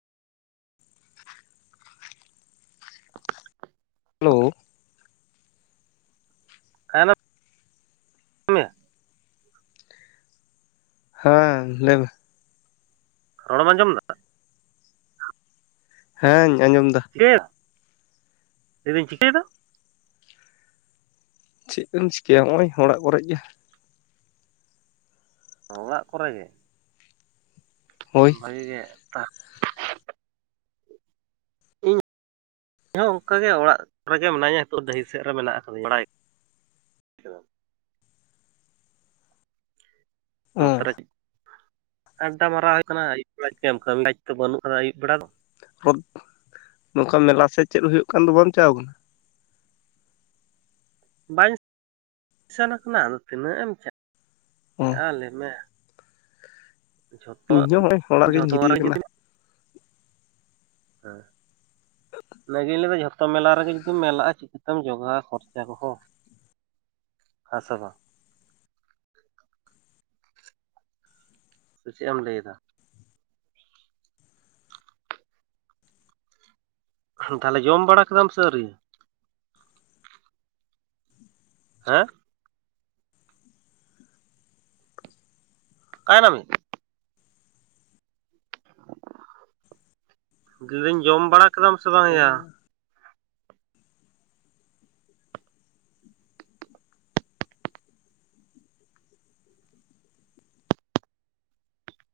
ᱞᱳ [inaudible] ᱢᱮᱭᱟ ᱦᱮᱸ ᱞᱟᱹᱭ ᱢᱮ᱾ ᱨᱚᱲᱮᱢ ᱟᱸᱡᱚᱢᱫᱟ? ᱦᱮᱸᱧ ᱟᱸᱡᱚᱢᱫᱟ᱾ ᱪᱮᱫ ᱞᱟᱹᱭᱮᱫᱟᱹᱧ ᱪᱤᱠᱟᱹᱭᱫᱟ? ᱪᱮᱜ ᱮᱢ ᱪᱤᱠᱟᱹᱭᱟ ᱦᱚᱸᱜᱼᱚᱭ ᱚᱲᱟᱜ ᱠᱚᱨᱮᱜ ᱜᱮ᱾ ᱚ ᱚᱲᱟᱜ ᱠᱚᱨᱮ ᱜᱮ? ᱦᱳᱭ ᱵᱷᱟᱹᱜᱤ ᱜᱮ ᱛᱟ [unintelligible] ᱚᱝᱠᱟᱜ ᱜᱮ ᱚᱲᱟᱜ ᱠᱚ ᱨᱮᱜᱮ ᱢᱮᱱᱟᱹᱧᱟ ᱦᱤᱛᱚᱜ ᱰᱟᱹᱦᱤ ᱥᱮᱜ ᱨᱮ ᱢᱮᱱᱟᱜ ᱠᱟᱫᱟᱹᱧ ᱵᱟᱲᱟᱭ᱾ ᱚ ᱱᱚᱛᱮ ᱨᱮ ᱟᱰᱰᱟ ᱢᱟᱨᱟᱣ ᱦᱩᱭ ᱠᱟᱱᱟ [inaudible] [inaudible] ᱱᱚᱝᱠᱟ ᱢᱮᱞᱟ ᱥᱮ ᱪᱮᱫ ᱦᱩᱭᱩᱜ ᱠᱟᱱ ᱫᱚ ᱵᱟᱢ ᱪᱟᱣ ᱠᱟᱱᱟ? ᱵᱟᱹᱧ ᱥᱮᱱ ᱠᱟᱱᱟ ᱟᱫᱚ ᱛᱤᱱᱟᱹᱜ ᱮᱢ ᱚ [inaudible] ᱞᱟᱹᱭᱢᱮ ᱡᱷᱚᱛᱚ ᱤᱧ ᱦᱚᱸ ᱦᱚᱸᱜᱼᱚᱭ ᱚᱲᱟ ᱨᱮᱜᱤᱧ ᱡᱷᱚᱛᱚ ᱨᱮ ᱜᱤᱛᱤᱡ ᱠᱟᱱᱟ᱾ ᱡᱩᱫᱤ ᱦᱮᱸ ᱚᱱᱟᱜᱤᱧ ᱞᱟᱹᱭᱫᱟ ᱡᱷᱚᱛᱚ ᱢᱮᱞᱟ ᱨᱮᱜᱮ ᱡᱩᱫᱤᱢ ᱢᱮᱞᱟᱜᱼᱟ ᱪᱤᱠᱟ ᱛᱮᱢ ᱡᱚᱜᱟᱣᱟ ᱠᱷᱚᱨᱪᱟ ᱠᱚᱦᱚᱸ᱾ ᱦᱟ ᱥᱮ ᱵᱟᱝ᱾ ᱥᱮ ᱪᱮᱜ ᱮᱢ ᱞᱟᱹᱭᱫᱟ? ᱛᱟᱦᱞᱮ ᱡᱚᱢ ᱵᱟᱲᱟ ᱠᱮᱫᱟᱢ ᱥᱮ ᱟᱹᱣᱨᱤ? ᱦᱮᱸ ᱚᱠᱟᱭ ᱱᱟ [inaudible] [unintelligible] ᱡᱚᱢ ᱵᱟᱲᱟ ᱠᱮᱫᱟᱢ ᱥᱮ ᱵᱟᱝᱭᱟ?